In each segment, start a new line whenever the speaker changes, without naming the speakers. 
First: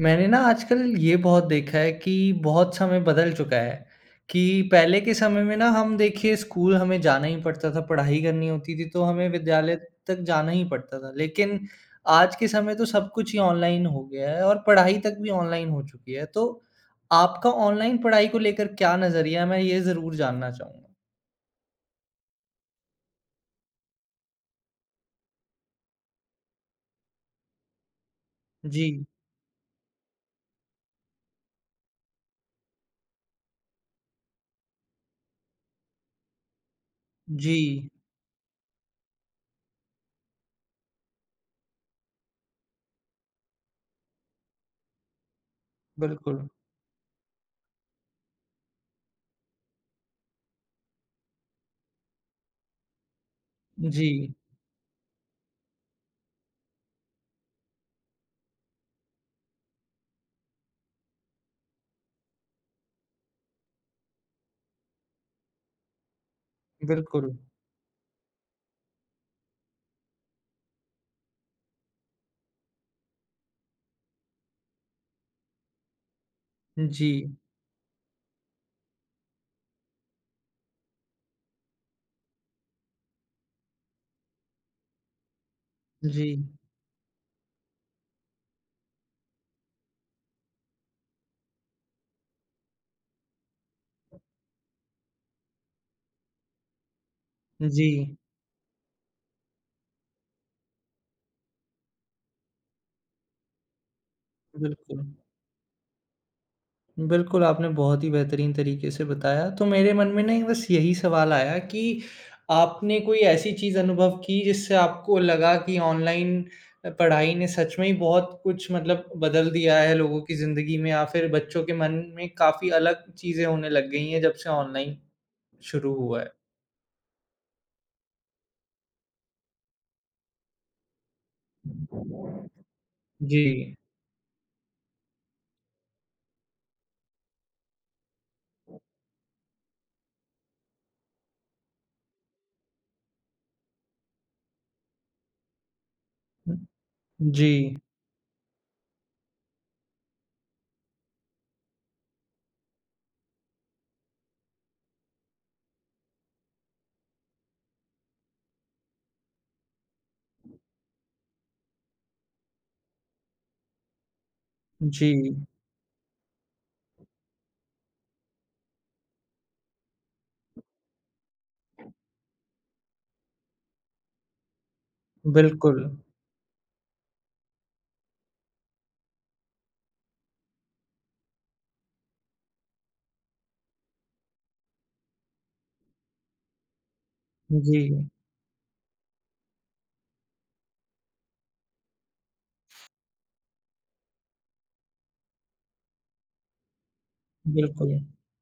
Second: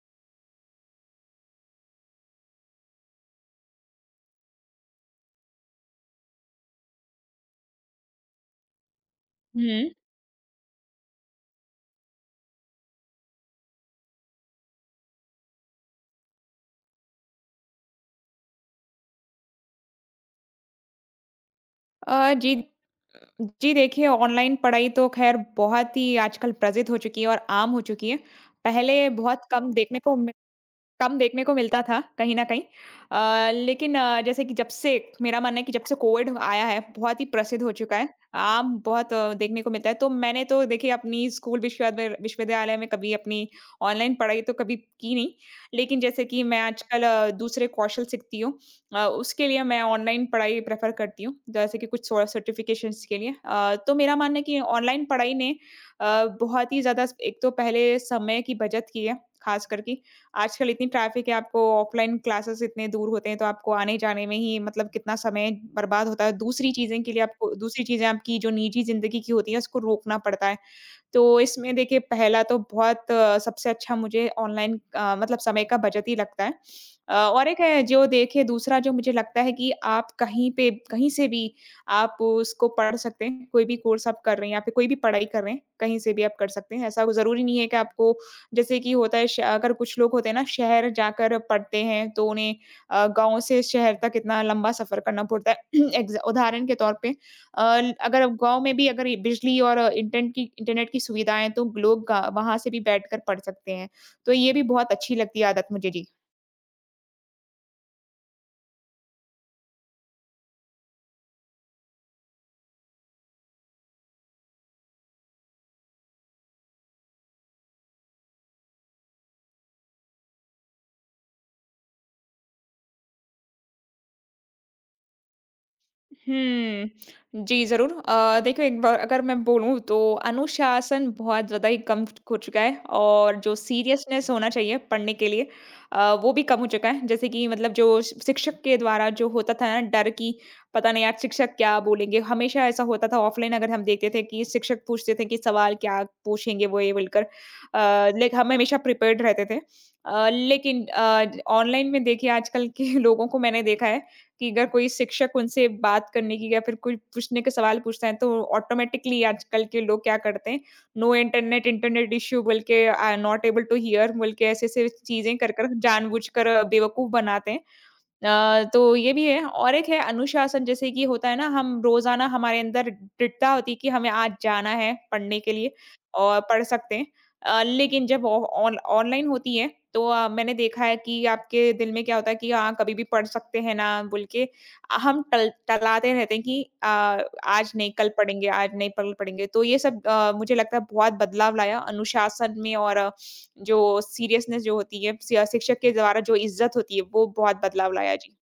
मैंने ना आजकल ये बहुत देखा है कि बहुत समय बदल चुका है कि पहले के समय में ना हम देखिए स्कूल हमें जाना ही पड़ता था, पढ़ाई करनी होती थी तो हमें विद्यालय
हुँ।
तक जाना ही पड़ता था। लेकिन आज के समय तो सब कुछ ही ऑनलाइन हो गया है और पढ़ाई तक भी ऑनलाइन हो चुकी है। तो आपका ऑनलाइन पढ़ाई को लेकर क्या नज़रिया है? मैं ये ज़रूर जानना चाहूँगा।
जी। जी, देखिए ऑनलाइन पढ़ाई तो ख़ैर बहुत ही आजकल प्रचलित हो चुकी है और आम हो चुकी है।
जी,
पहले बहुत कम देखने को मिलता था कहीं न कहीं। लेकिन जैसे कि जब से मेरा मानना है कि जब से कोविड आया है, बहुत ही प्रसिद्ध हो
जी,
चुका है। आम बहुत देखने को मिलता है। तो मैंने तो देखिए अपनी स्कूल विश्वविद्यालय विश्वविद्यालय में कभी अपनी ऑनलाइन पढ़ाई तो कभी की नहीं। लेकिन जैसे कि
बिल्कुल।
मैं आजकल दूसरे कौशल सीखती हूँ, उसके लिए मैं ऑनलाइन पढ़ाई प्रेफ़र करती हूँ, जैसे कि कुछ सर्टिफ़िकेशंस के लिए। तो
जी,
मेरा मानना है कि ऑनलाइन पढ़ाई ने बहुत ही ज़्यादा एक तो पहले समय की बचत की है, ख़ास कर कि आजकल इतनी ट्रैफ़िक है, आपको ऑफ़लाइन क्लासेस इतने दूर होते हैं, तो आपको आने-जाने में ही मतलब कितना समय बर्बाद होता है। दूसरी चीज़ें के लिए
बिल्कुल।
आपको दूसरी चीज़ें आपकी जो निजी ज़िंदगी की होती हैं, उसको रोकना पड़ता है। तो इसमें देखिए पहला तो बहुत सबसे अच्छा मुझे ऑनलाइन मतलब समय का बचत ही लगता है।
जी,
और एक है जो देखिए दूसरा जो मुझे लगता है कि आप कहीं पे कहीं से भी आप उसको पढ़ सकते हैं, कोई भी कोर्स आप कर रहे हैं या फिर कोई भी पढ़ाई कर रहे हैं, कहीं से भी
जी,
आप कर सकते हैं। ऐसा ज़रूरी नहीं है कि आपको जैसे कि होता है श अगर कुछ लोग होते हैं ना शहर जाकर पढ़ते हैं तो उन्हें गाँव से शहर तक इतना लंबा सफ़र करना पड़ता है। एग्ज़ा उदाहरण के तौर पे
जी,
ल अगर गाँव में भी अगर ये बिजली और इंटरनेट की सुविधाएँ हैं, तो लोग गा वहाँ से भी बैठकर पढ़ सकते हैं। तो ये भी बहुत
बिल्कुल।
अच्छी लगती है आदत मुझे। जी।
बिल्कुल, आपने बहुत ही बेहतरीन तरीके से बताया। तो मेरे मन में ना एक बस यही सवाल आया कि आपने कोई ऐसी चीज़ अनुभव की जिससे आपको लगा कि ऑनलाइन पढ़ाई ने सच में ही बहुत कुछ मतलब बदल दिया है लोगों की ज़िंदगी में या फिर बच्चों के मन में काफ़ी अलग चीज़ें होने लग गई हैं जब से ऑनलाइन शुरू हुआ है?
हुँ। जी, ज़रूर। देखिए एक बार अगर मैं बोलूँ तो अनुशासन बहुत ज़्यादा ही कम हो चुका है, और जो
जी।
सीरियसनेस होना चाहिए पढ़ने के लिए वो भी कम हो चुका है। जैसे कि मतलब जो शिक्षक के द्वारा जो होता था ना डर कि पता नहीं आज शिक्षक क्या बोलेंगे, हमेशा ऐसा होता था ऑफ़लाइन अगर हम देखते थे कि शिक्षक पूछते थे कि सवाल क्या
हुँ,
पूछेंगे वो ये बोलकर
जी,
लेकिन हम हमेशा प्रिपेयर्ड रहते थे। अ, लेकिन अ, ऑनलाइन में देखिए आजकल के लोगों को मैंने देखा है कि अगर कोई शिक्षक उनसे बात करने की या फिर कोई पूछने के सवाल पूछता है तो ऑटोमेटिकली आजकल के लोग क्या करते हैं, नो इंटरनेट इंटरनेट इश्यू बोल के, I am not able to hear बोल के, ऐसे ऐसे
जी,
चीजें कर कर जानबूझकर बेवकूफ बनाते हैं। तो ये भी है, और एक है अनुशासन, जैसे कि होता है ना हम रोज़ाना हमारे अंदर दृढ़ता होती है कि हमें आज जाना है पढ़ने के लिए
बिल्कुल।
और पढ़ सकते हैं। लेकिन जब ऑ ऑन ऑनलाइन होती है तो मैंने देखा है कि आपके दिल में क्या होता है कि हाँ, कभी भी पढ़ सकते हैं ना बोल के हम टल टलाते रहते हैं कि आज
जी,
नहीं कल पढ़ेंगे, आज नहीं कल पढ़ेंगे। तो ये सब मुझे लगता है बहुत बदलाव लाया अनुशासन में, और जो सीरियसनेस जो होती है, स शिक्षक के द्वारा जो इज़्ज़त होती है वो बहुत बदलाव
बिल्कुल।
लाया। जी।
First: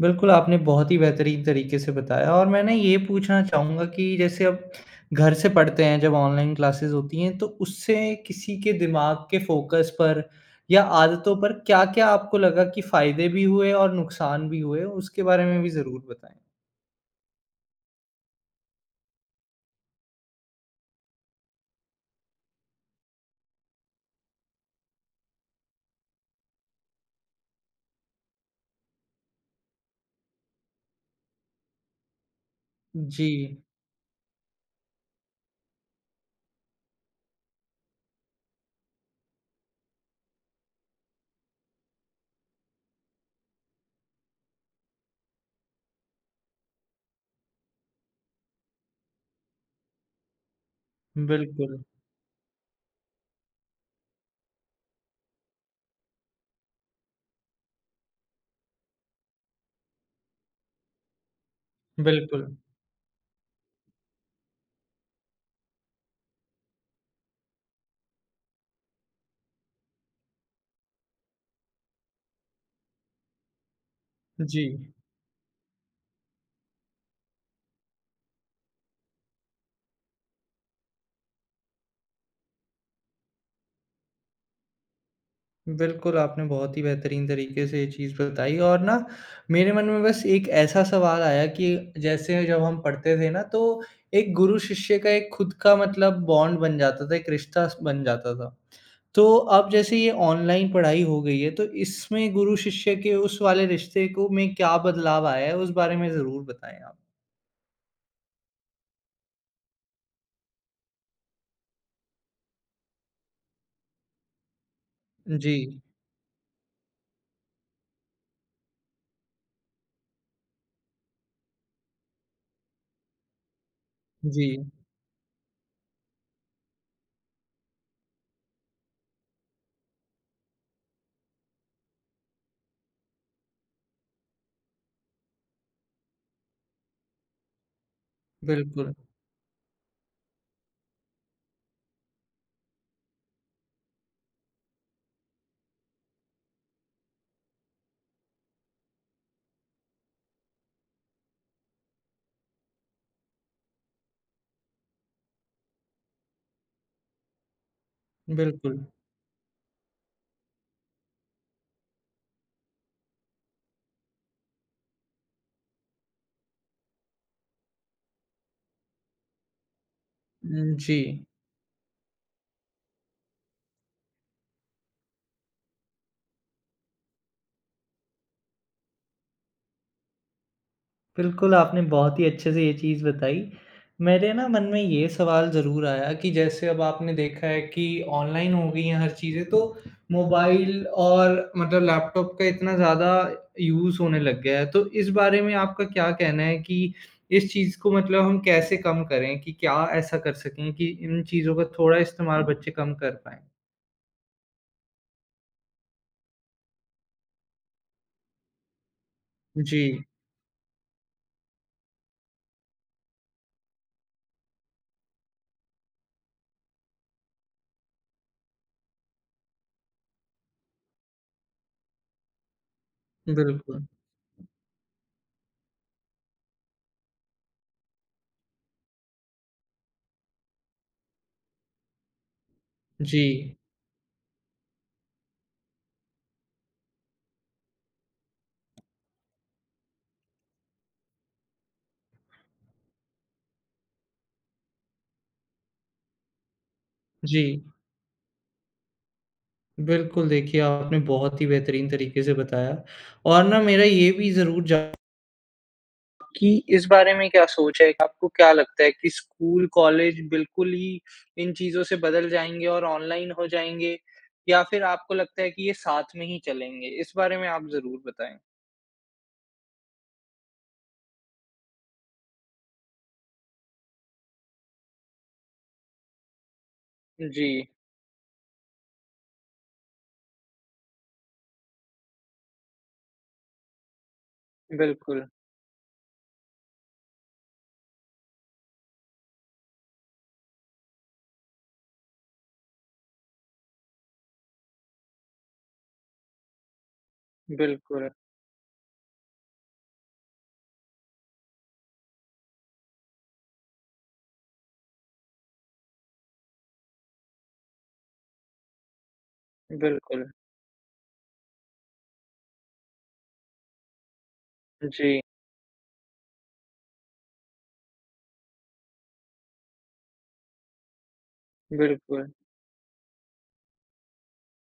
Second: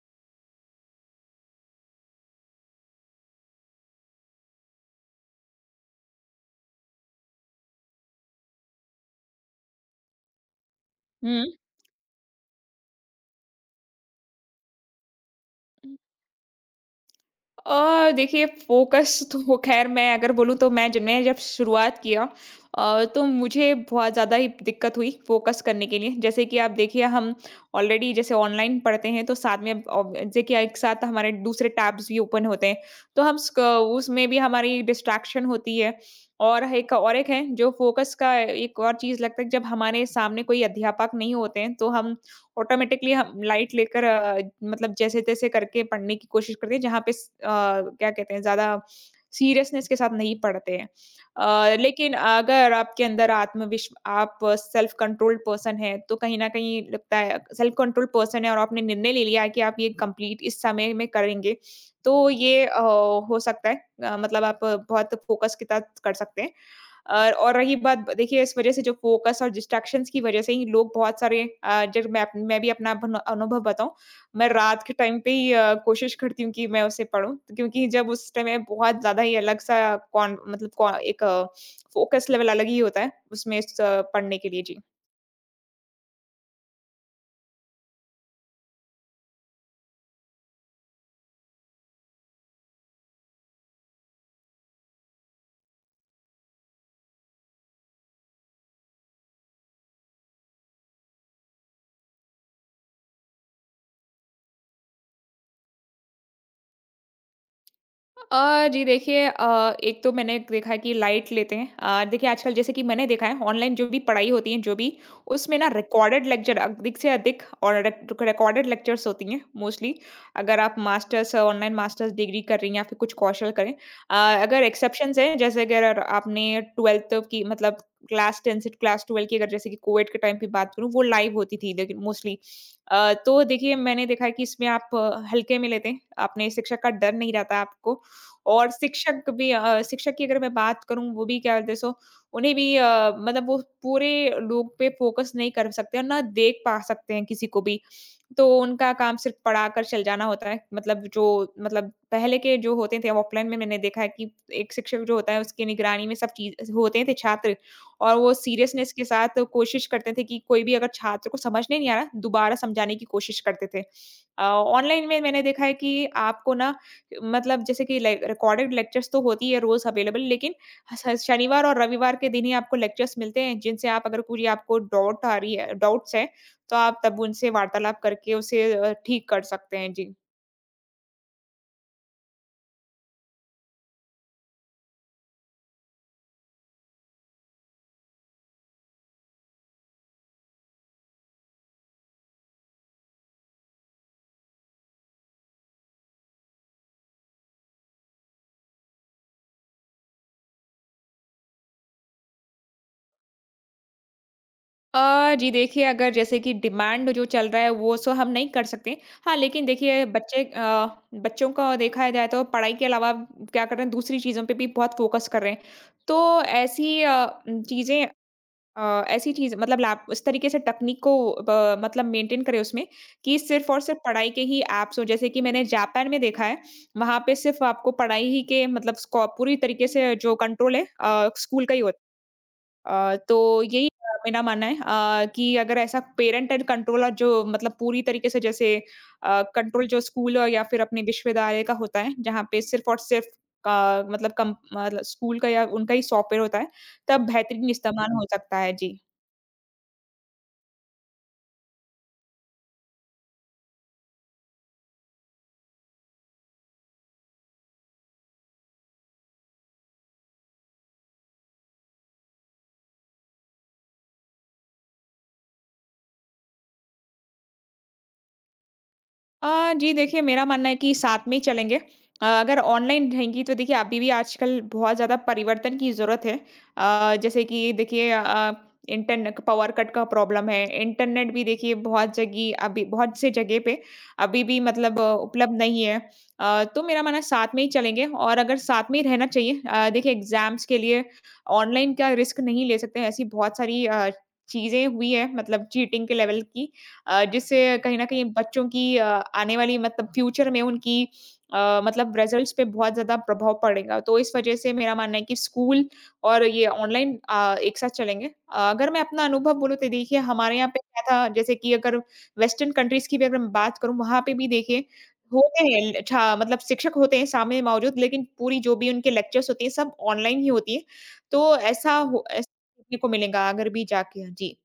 बिल्कुल, आपने बहुत ही बेहतरीन तरीके से बताया और मैं ना ये पूछना चाहूँगा कि जैसे अब घर से पढ़ते हैं जब ऑनलाइन क्लासेस होती हैं, तो उससे किसी के दिमाग के फ़ोकस पर या आदतों
हुँ।
पर क्या-क्या आपको लगा कि फ़ायदे भी हुए और नुकसान भी हुए? उसके बारे में भी ज़रूर बताएँ।
देखिए फ़ोकस तो ख़ैर मैं अगर बोलूँ तो मैं जब शुरुआत किया तो मुझे बहुत ज़्यादा ही दिक्कत हुई फ़ोकस करने के लिए। जैसे कि आप देखिए हम ऑलरेडी जैसे ऑनलाइन पढ़ते हैं तो साथ में अब जैसे कि एक साथ हमारे दूसरे टैब्स भी ओपन होते हैं। तो
जी,
हम स्क उसमें भी हमारी डिस्ट्रैक्शन होती है। और एक है जो फ़ोकस का एक और चीज़ लगता है, जब हमारे सामने कोई अध्यापक नहीं होते हैं तो हम ऑटोमेटिकली हम लाइट लेकर मतलब जैसे-तैसे करके पढ़ने की कोशिश करते हैं, जहाँ पे स क्या कहते हैं, ज़्यादा सीरियसनेस के साथ नहीं पढ़ते हैं।
बिल्कुल,
लेकिन अगर आपके अंदर आत्मविश्व आप सेल्फ कंट्रोल्ड पर्सन हैं, तो कहीं न कहीं लगता है सेल्फ कंट्रोल्ड पर्सन है और आपने निर्णय ले लिया है कि आप ये कंप्लीट इस समय में करेंगे, तो
बिल्कुल।
ये हो सकता है मतलब आप बहुत फोकस के साथ कर सकते हैं। और रही बात ब देखिए इस वज़ह से, जो फ़ोकस और डिस्ट्रैक्शंस की वज़ह से ही लोग बहुत सारे जब मैं भी अपना भन अनुभव बताऊँ, मैं
जी।
रात के टाइम पे ही कोशिश करती हूँ कि मैं उसे पढ़ूँ, क्योंकि जब उस समय बहुत ज़्यादा ही अलग-सा कॉन मतलब कॉ एक फ़ोकस लेवल अलग ही होता है उसमें स पढ़ने के लिए। जी।
बिल्कुल, आपने बहुत ही बेहतरीन तरीके से ये चीज़ बताई और ना मेरे मन में बस एक ऐसा सवाल आया कि जैसे जब हम पढ़ते थे ना तो एक गुरु-शिष्य का एक खुद का मतलब बॉन्ड बन जाता था, एक रिश्ता स बन जाता था। तो अब जैसे ये ऑनलाइन पढ़ाई हो गई है तो इसमें गुरु-शिष्य के उस वाले रिश्ते को में क्या बदलाव आया है? उस बारे में ज़रूर बताएँ आप।
जी, देखिए एक तो मैंने देखा है कि लाइट लेते हैं। देखिए आजकल जैसे कि मैंने देखा है ऑनलाइन जो भी पढ़ाई होती है, जो भी
जी,
उसमें ना रिकॉर्डेड लेक्चर अधिक से अधिक और रिकॉर्डेड लेक्चर्स होती हैं मोस्टली। अगर आप मास्टर्स ऑनलाइन मास्टर्स डिग्री कर रही हैं या फिर कुछ कौशल करें। अ,
जी।
अगर एक्सेप्शंस हैं, जैसे कि अगर आपने 12th की मतलब क्लास 10 से क्लास 12 की, अगर जैसे कि कोविड के टाइम पे बात करूँ वो लाइव होती थी, लेकिन मोस्टली। तो देखिए मैंने देखा है कि इसमें आप हल्के में लेते हैं। अपने शिक्षक का डर नहीं रहता आपको, और
बिल्कुल,
शिक्षक भी शिक्षक की अगर मैं बात करूँ वो भी क्या करते हैं, सो उन्हें भी मतलब वो पूरे लोग पे फ़ोकस नहीं कर सकते और ना देख पा सकते हैं किसी को भी। तो उनका काम सिर्फ़ पढ़ाकर चल जाना होता है। मतलब जो मतलब पहले के जो होते थे ऑफलाइन में मैंने देखा है कि एक शिक्षक जो होता है उसकी निगरानी में सब चीज़ होते थे छात्र, और वो
बिल्कुल।
सीरियसनेस के साथ कोशिश करते थे कि कोई भी अगर छात्र को समझ नहीं आ रहा, दोबारा समझाने की कोशिश करते थे। ऑनलाइन में मैंने देखा है कि आपको ना मतलब जैसे कि लाइक रिकॉर्डेड लेक्चर्स तो होती है रोज़ अवेलेबल, लेकिन
जी।
ह शनिवार और रविवार के दिन ही आपको लेक्चर्स मिलते हैं, जिनसे आप अगर पूरी आपको डाउट आ रही है डाउट्स हैं, तो आप तब उनसे वार्तालाप करके उसे ठीक कर सकते हैं। जी।
बिल्कुल, आपने बहुत ही अच्छे से ये चीज़ बताई। मेरे ना मन में ये सवाल ज़रूर आया कि जैसे अब आपने देखा है कि ऑनलाइन हो गई हैं हर चीज़ें, तो मोबाइल और मतलब लैपटॉप का इतना ज़्यादा यूज़ होने लग गया है। तो इस बारे में आपका क्या कहना है कि इस चीज़ को मतलब हम कैसे कम करें? कि क्या ऐसा कर सकें कि इन चीज़ों का थोड़ा इस्तेमाल बच्चे कम कर पाएँ?
जी, देखिए अगर जैसे कि डिमांड जो चल रहा है वो हम नहीं कर सकते। हाँ, लेकिन देखिए
जी,
बच्चों का देखा जाए तो पढ़ाई के अलावा क्या कर रहे हैं, दूसरी चीज़ों पे भी बहुत फ़ोकस कर रहे हैं। तो ऐसी चीज़ मतलब लैप उस तरीके से तकनीक को ब मतलब मेंटेन करें उसमें, कि सिर्फ़ और
बिल्कुल।
सिर्फ़ पढ़ाई के ही ऐप्स हों। जैसे कि मैंने जापान में देखा है, वहाँ पे सिर्फ़ आपको पढ़ाई ही के मतलब स्को पूरी तरीके से जो कंट्रोल है स्कूल का ही होता है।
जी,
तो यही मेरा मानना है कि अगर ऐसा पेरेंटल कंट्रोल और जो मतलब पूरी तरीके से जैसे कंट्रोल जो स्कूल और या फिर अपने विश्वविद्यालय का होता है, जहाँ पे सिर्फ़ और सिर्फ़ का मतलब कम मतलब स्कूल का या उनका ही सॉफ्टवेयर होता है, तब
जी।
बेहतरीन इस्तेमाल हो सकता है। जी।
बिल्कुल, देखिए आपने बहुत ही बेहतरीन तरीके से बताया और ना मेरा ये भी ज़रूर जा कि इस बारे में क्या सोच है? आपको क्या लगता है कि स्कूल, कॉलेज बिल्कुल ही इन चीज़ों से बदल जाएँगे और ऑनलाइन हो जाएँगे या फिर आपको लगता है कि ये साथ में ही चलेंगे? इस बारे में आप ज़रूर बताएँ।
जी, देखिए, मेरा मानना है कि साथ में ही चलेंगे। अगर ऑनलाइन रहेंगी तो देखिए अभी भी आजकल बहुत ज़्यादा परिवर्तन की ज़रूरत है। जैसे
जी,
कि देखिए इंटरने पावर कट का प्रॉब्लम है। इंटरनेट भी देखिए बहुत जगह, अभी बहुत से जगह पे अभी भी मतलब
बिल्कुल,
उपलब्ध नहीं है। तो मेरा मानना है साथ में ही चलेंगे, और अगर साथ में ही रहना चाहिए। देखिए एग्ज़ाम्स के लिए ऑनलाइन का रिस्क नहीं ले सकते हैं। ऐसी बहुत सारी चीज़ें हुई है मतलब चीटिंग के लेवल की। जिससे कहीं न
बिल्कुल,
कहीं बच्चों की आने वाली मतलब फ्यूचर में उनकी मतलब रिजल्ट्स पे बहुत ज़्यादा प्रभाव पड़ेगा। तो इस वजह से मेरा मानना है कि स्कूल और ये ऑनलाइन एक साथ चलेंगे। अगर मैं अपना अनुभव बोलूँ तो देखिए
बिल्कुल।
हमारे यहाँ पे क्या था, जैसे कि अगर वेस्टर्न कंट्रीज़ की भी अगर मैं बात करूँ वहाँ पे भी देखिए
जी,
होते हैं अच्छा मतलब शिक्षक होते हैं सामने मौजूद, लेकिन पूरी जो भी उनके लेक्चर्स होती हैं सब ऑनलाइन ही होती हैं। तो
बिल्कुल।
ऐसा देखने को मिलेगा अगर भी जाके। हाँ, जी।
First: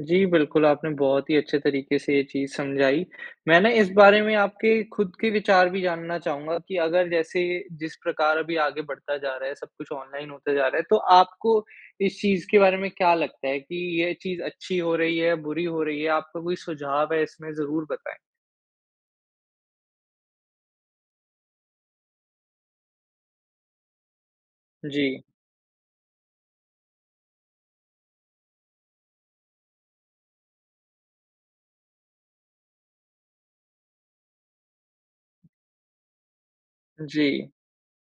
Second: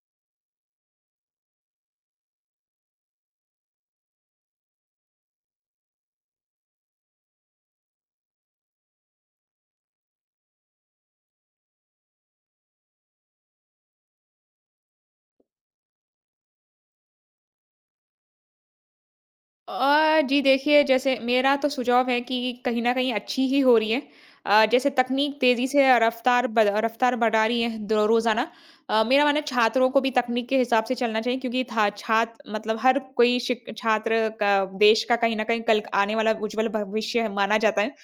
जी, बिल्कुल, आपने बहुत ही अच्छे तरीके से ये चीज़ समझाई। मैं ना इस बारे में आपके खुद के विचार भी जानना चाहूँगा कि अगर जैसे जिस प्रकार अभी आगे बढ़ता जा रहा है, सब कुछ ऑनलाइन होता जा रहा है, तो आपको इस चीज़ के बारे में क्या लगता है कि ये चीज़ अच्छी हो रही है, बुरी हो रही है? आपका कोई सुझाव है इसमें ज़रूर बताएँ?
जी, देखिए, जैसे मेरा तो सुझाव है कि कहीं न कहीं अच्छी ही हो रही है। जैसे
जी,
तकनीक तेज़ी से रफ़्तार बढ़ा रही है द रोज़ाना। मेरा मानना है छात्रों को भी तकनीक के हिसाब से चलना चाहिए, क्योंकि था छात्र मतलब हर कोई शिक छात्र का देश का कहीं न कहीं कल आने वाला उज्ज्वल भविष्य
जी,
है- माना जाता है।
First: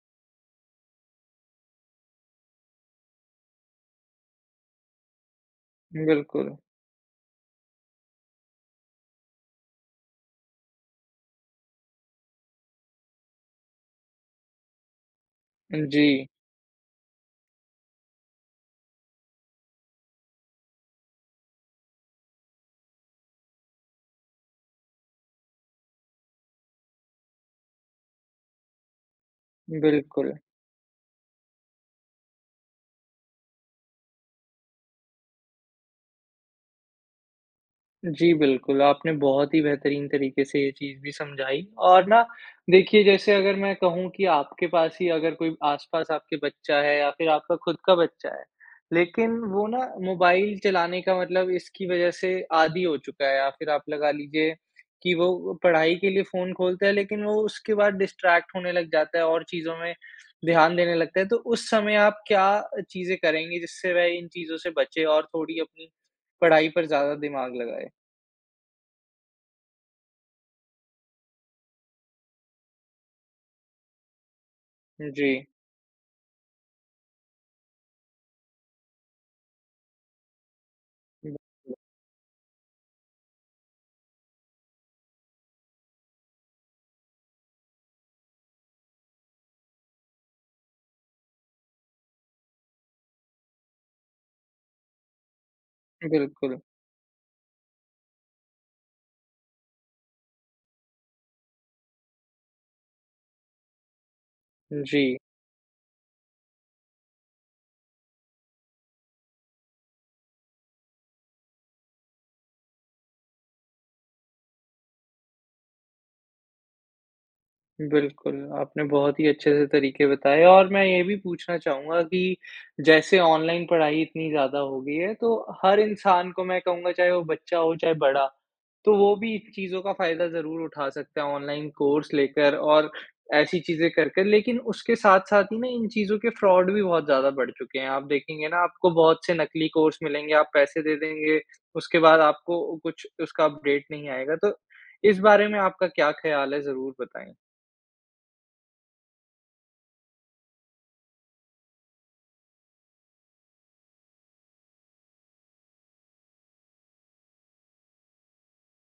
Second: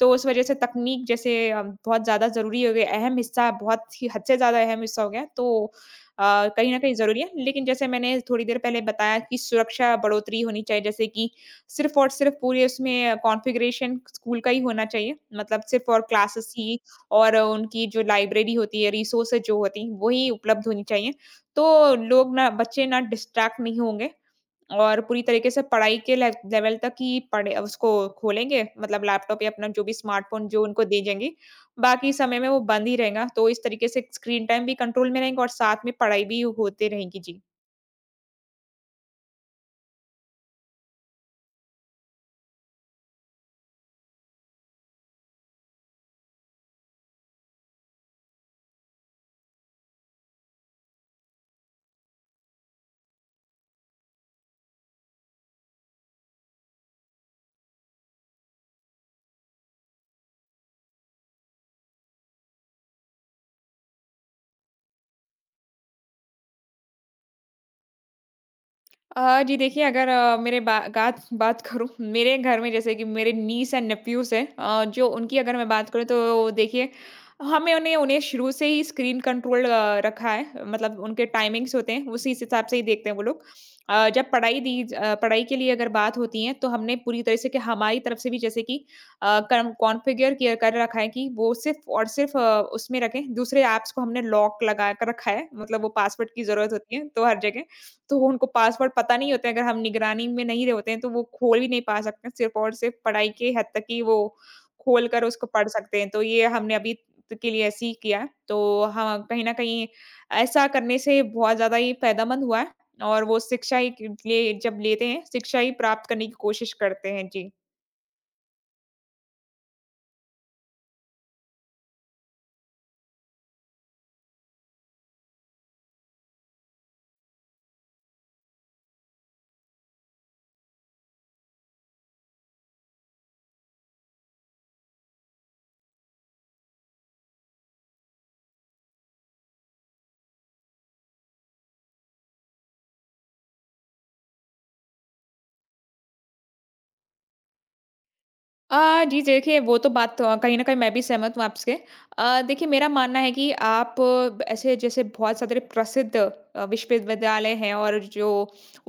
तो उस वज़ह से तकनीक जैसे बहुत ज़्यादा ज़रूरी हो गई, अहम हिस्सा बहुत ही हद से ज़्यादा अहम हिस्सा हो गया है। तो
बिल्कुल।
कहीं न कहीं ज़रूरी है। लेकिन जैसे मैंने थोड़ी देर पहले बताया कि सुरक्षा बढ़ोतरी होनी चाहिए, जैसे कि सिर्फ़ और सिर्फ़ पूरे उसमें कॉन्फ़िगरेशन स्कूल का ही होना चाहिए, मतलब सिर्फ़ और
जी,
क्लासेस ही और उनकी जो लाइब्रेरी होती है, रिसोर्सेज़ जो होती हैं, वही उपलब्ध होनी चाहिए। तो लोग ना बच्चे ना डिस्ट्रैक्ट नहीं होंगे और पूरी तरीके से पढ़ाई के ले लेवल तक ही पढ़े उसको खोलेंगे मतलब लैपटॉप या अपना जो भी
बिल्कुल।
स्मार्टफ़ोन जो उनको दे देंगे, बाकी समय में वो बंद ही रहेगा। तो इस तरीके से स्क्रीन टाइम भी कंट्रोल में रहेगा और साथ में पढ़ाई भी होते रहेगी। जी।
जी, बिल्कुल, आपने बहुत ही बेहतरीन तरीके से ये चीज़ भी समझाई और ना देखिए जैसे अगर मैं कहूँ कि आपके पास ही अगर कोई आस-पास आपके बच्चा है या फिर आपका खुद का बच्चा है, लेकिन वो ना मोबाइल चलाने का मतलब इसकी वज़ह से आदी हो चुका है या फिर आप लगा लीजिए कि वो पढ़ाई के लिए फ़ोन खोलता है लेकिन वो उसके बाद डिस्ट्रैक्ट होने लग जाता है और चीज़ों में ध्यान देने लगता है, तो उस समय आप क्या चीज़ें करेंगे जिससे वह इन चीज़ों से बचे और थोड़ी अपनी पढ़ाई पर ज़्यादा दिमाग लगाए?
जी देखिए, अगर मेरे बा गात बात करूँ मेरे घर में जैसे कि मेरे नीस एंड नेफ्यूज़ हैं, जो
जी,
उनकी अगर मैं बात करूँ तो देखिए हमें उन्हें उन्हें शुरू से ही स्क्रीन कंट्रोल रखा है, मतलब उनके टाइमिंग्स
बिल्कुल,
होते हैं उसी हिसाब से ही देखते हैं वो लोग। जब पढ़ाई दी ज अ, पढ़ाई के लिए अगर बात होती है तो हमने पूरी तरह से कि हमारी तरफ से भी जैसे कि कम कॉन्फ़िगर किया कर रखा है कि वो सिर्फ़ और सिर्फ़ उसमें रखें, दूसरे ऐप्स को हमने लॉक लगा कर रखा है, मतलब वो पासवर्ड की
बिल्कुल।
ज़रूरत होती है तो हर जगह। तो वो उनको पासवर्ड पता नहीं होते हैं, अगर हम निगरानी में नहीं रहे होते हैं, तो वो खोल ही नहीं पा सकते हैं, सिर्फ़ और सिर्फ़ पढ़ाई के हद तक ही वो खोल
जी,
कर उसको पढ़ सकते हैं। तो ये हमने अभी त के लिए ऐसे ही किया है। तो हाँ, कहीं न कहीं ऐसा करने से बहुत ज़्यादा ही फ़ायदेमंद हुआ है और वो शिक्षा ही क लिए जब लेते हैं, शिक्षा ही प्राप्त करने की कोशिश करते हैं। जी।
बिल्कुल, आपने बहुत ही अच्छे से तरीके बताए और मैं ये भी पूछना चाहूँगा कि जैसे ऑनलाइन पढ़ाई इतनी ज़्यादा हो गई है, तो हर इंसान को मैं कहूँगा चाहे वो बच्चा हो, चाहे बड़ा, तो वो भी चीज़ों का फ़ायदा ज़रूर उठा सकते हैं ऑनलाइन कोर्स लेकर और ऐसी चीज़ें कर कर। लेकिन उसके साथ-साथ ही ना इन चीज़ों के फ्रॉड भी बहुत ज़्यादा बढ़ चुके हैं। आप देखेंगे ना आपको बहुत से नकली कोर्स मिलेंगे, आप पैसे दे देंगे, उसके बाद आपको कुछ उसका अपडेट नहीं आएगा। तो इस बारे में आपका क्या ख़्याल है ज़रूर बताएँ?
जी देखिए, वो तो बात कहीं न कहीं मैं भी सहमत हूँ आपसे। देखिए, मेरा मानना है कि आप ब ऐसे जैसे बहुत सारे प्रसिद्ध विश्वविद्यालय हैं और जो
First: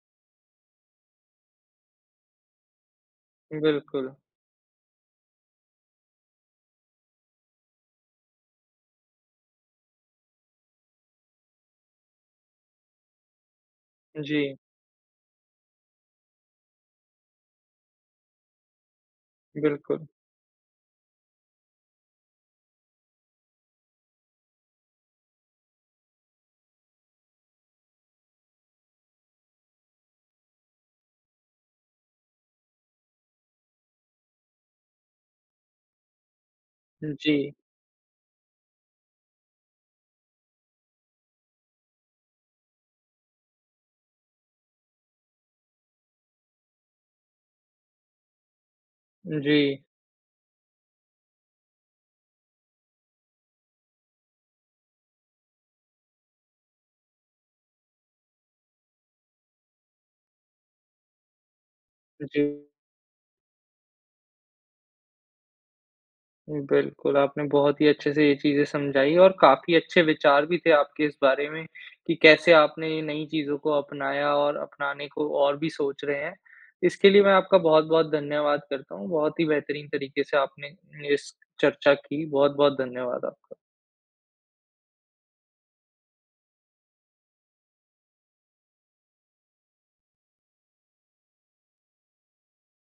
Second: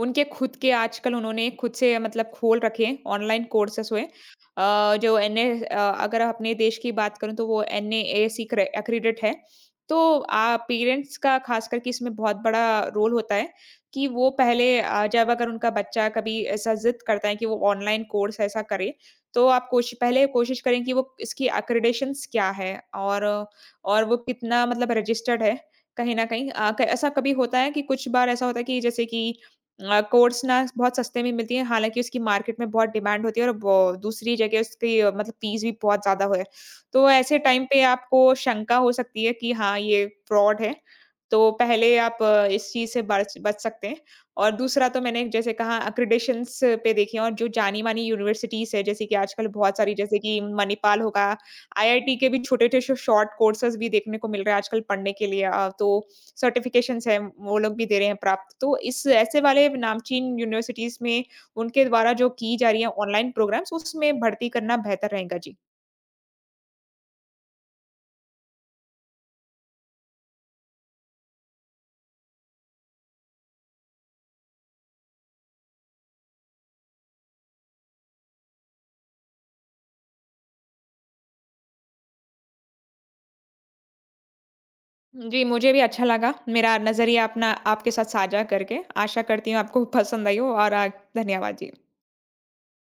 उनके खुद के आजकल उन्होंने खुद से मतलब खोल रखे हैं, ऑनलाइन कोर्सेज़ हुए।
बिल्कुल।
जो अगर अपने देश की बात करूँ तो वो एनएएसी क्रे एक्रीडेट है। तो पेरेंट्स का ख़ास करके इसमें बहुत बड़ा रोल होता है कि वो
जी,
पहले जब अगर उनका बच्चा कभी ऐसा ज़िद करता है कि वो ऑनलाइन कोर्स ऐसा करे, तो आप कोशि
बिल्कुल।
पहले कोशिश करें कि वो इसकी एक्रेडिशंस क्या है और वो कितना मतलब रजिस्टर्ड है, कहीं न कहीं अ, क ऐसा कभी होता है कि कुछ बार ऐसा होता है कि जैसे कि कोर्स ना बहुत सस्ते में मिलती है, हालाँकि उसकी मार्केट में बहुत डिमांड होती है और वो दूसरी जगह उसकी मतलब फीस भी बहुत ज़्यादा है। तो
जी,
ऐसे टाइम पे आपको शंका हो सकती है कि हाँ, ये फ्रॉड है, तो पहले आप इस चीज़ से बच बच सकते हैं। और दूसरा तो मैंने जैसे कहा अक्रेडिटेशन्स पे देखी और जो जानी-मानी यूनिवर्सिटीज़ है, जैसे कि आजकल
जी,
बहुत सारी जैसे कि मणिपाल होगा, आईआईटी के भी छोटे-छोटे शो शॉर्ट कोर्सेज़ भी देखने को मिल रहा है आजकल पढ़ने के लिए तो सर्टिफ़िकेशंस हैं, वो लोग भी दे रहे हैं प्राप्त। तो इस ऐसे वाले नामचीन यूनिवर्सिटीज़ में उनके द्वारा जो
जी।
की जा रही है ऑनलाइन प्रोग्राम्स, उसमें भर्ती करना बेहतर रहेगा। जी।
जी, बिल्कुल, आपने बहुत ही अच्छे से ये चीज़ें समझाई और काफ़ी अच्छे विचार भी थे आपके इस बारे में कि कैसे आपने ये नई चीज़ों को अपनाया और अपनाने को और भी सोच रहे हैं। इसके लिए मैं आपका बहुत-बहुत धन्यवाद करता हूँ। बहुत ही बेहतरीन तरीके से आपने इस चर्चा की। बहुत-बहुत धन्यवाद आपका।
जी, मुझे भी अच्छा लगा मेरा नज़रिया अपना आपके साथ साझा करके। आशा करती हूँ आपको पसंद आई हो और धन्यवाद जी।